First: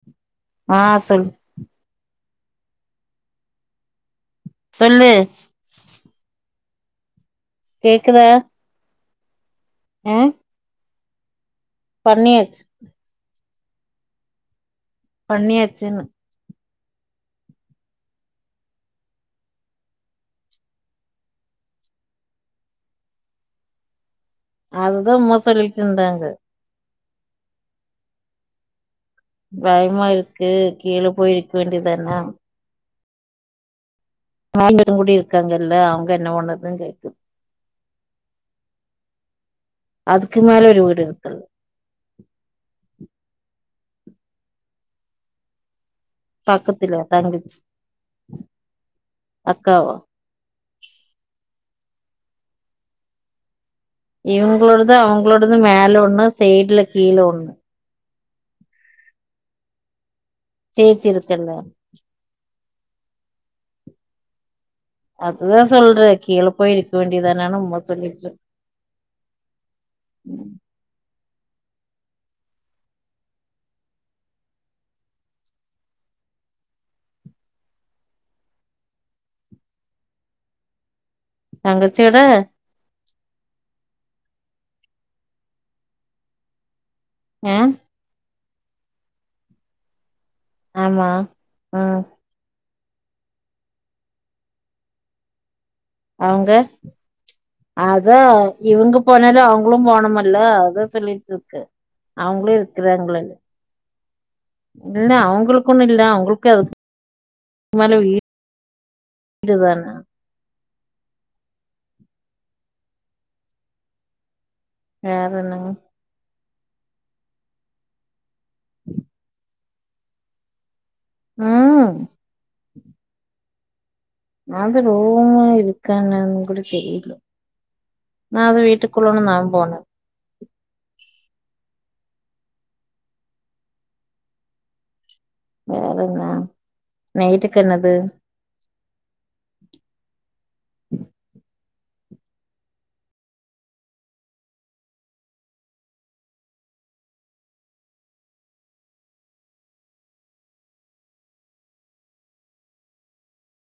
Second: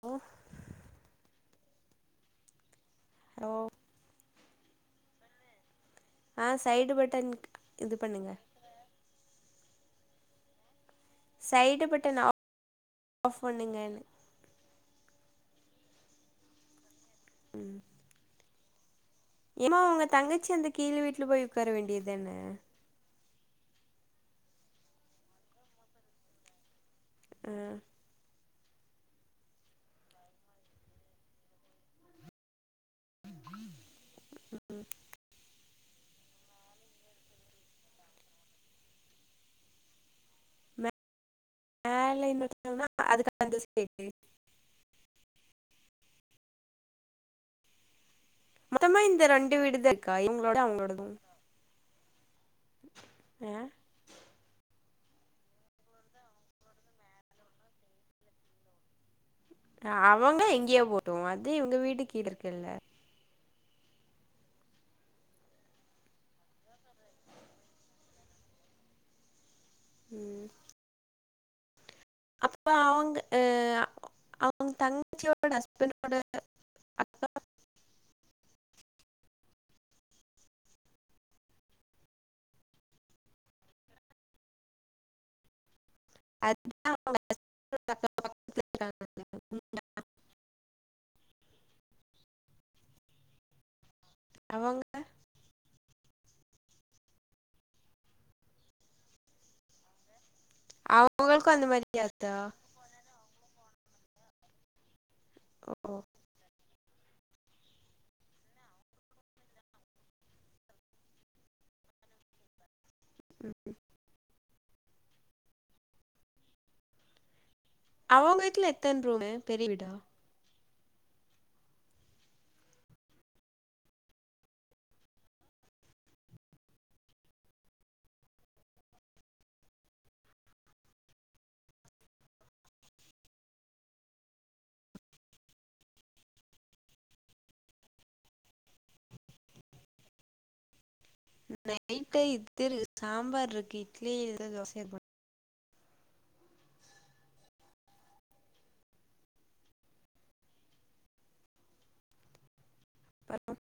ஓ ஆ சொல் ஓ சொல்லு ஆ சைடு பட்டன் இது கேக்குதா பண்ணுங்க ஆ சைடு பட்டன் ஆ பண்ணியாச்சு ஆஃப் பண்ணுங்கனு பண்ணியாச்சுன்னு ம் ஏமா உங்க தங்கச்சி அந்த கீழ் வீட்ல போய் உக்கார வேண்டியதான அதுதா மோ சொல்லிட்டு இருந்தாங்க ஆ பயமா இருக்கு கீழ போயிருக்க வேண்டியதான நா கூடி இருக்காங்கல்ல அவங்க என்ன பண்ணதுனு கேக்கு அதுக்கு மேல ஒரு வீடு இருக்கது [unintelligible] பக்கத்துல தங்கச்சி மொத்தமா இந்த ரெண்டு வீடுதா அக்காவா இருக்கா இவங்களோடது அவங்களோடது அ இவங்களோடது அவங்களோடது மேல ஒண்ணு சைட்ல கீழ ஒண்ணு அவங்க எங்கேயே சேச்சி போட்டு அது இருக்குல்ல இவங்க வீட்டு கிழ இருக்குல்ல அதுதான் சொல்ற கீழ போய் இருக்க வேண்டியதானனு உம்ம சொல்லிட்டு ம் அப்ப அவங்க அ அவங்க தங்கசியோட ஹஸ்பண்டோட அக்கா தங்கச்சியோட அது தா அ [unintelligible] ஆமா அ அவங்க அவுங்க அதா இவங்க போனாலு அவங்களு போனமல்ல அத சொல்லி அவங்களுக்கு க்க அந்த மாரியா இருக்கா அவங்களு இருக்குறாங்களன் இல்ல அவங்களுக்கு ஒன்னு ஓ இல்ல அவங்களுக்கு அதுக் மேல வீ இதுதான ம் ம் வேற என்னங் அவங்க வீட்ல எத்தன ரூமு பெரிய வீடா ம் அது ரூமு இருக்கா என்னனு கூட தெரியல நா அது வீட்டுக்குள்ள ஒன்னு நா போன வேற என்ன நைட்டுக்கு என்னது நைட்டு இது சாம்பார் இருக்கு இட்லி எது தோசைய பழம்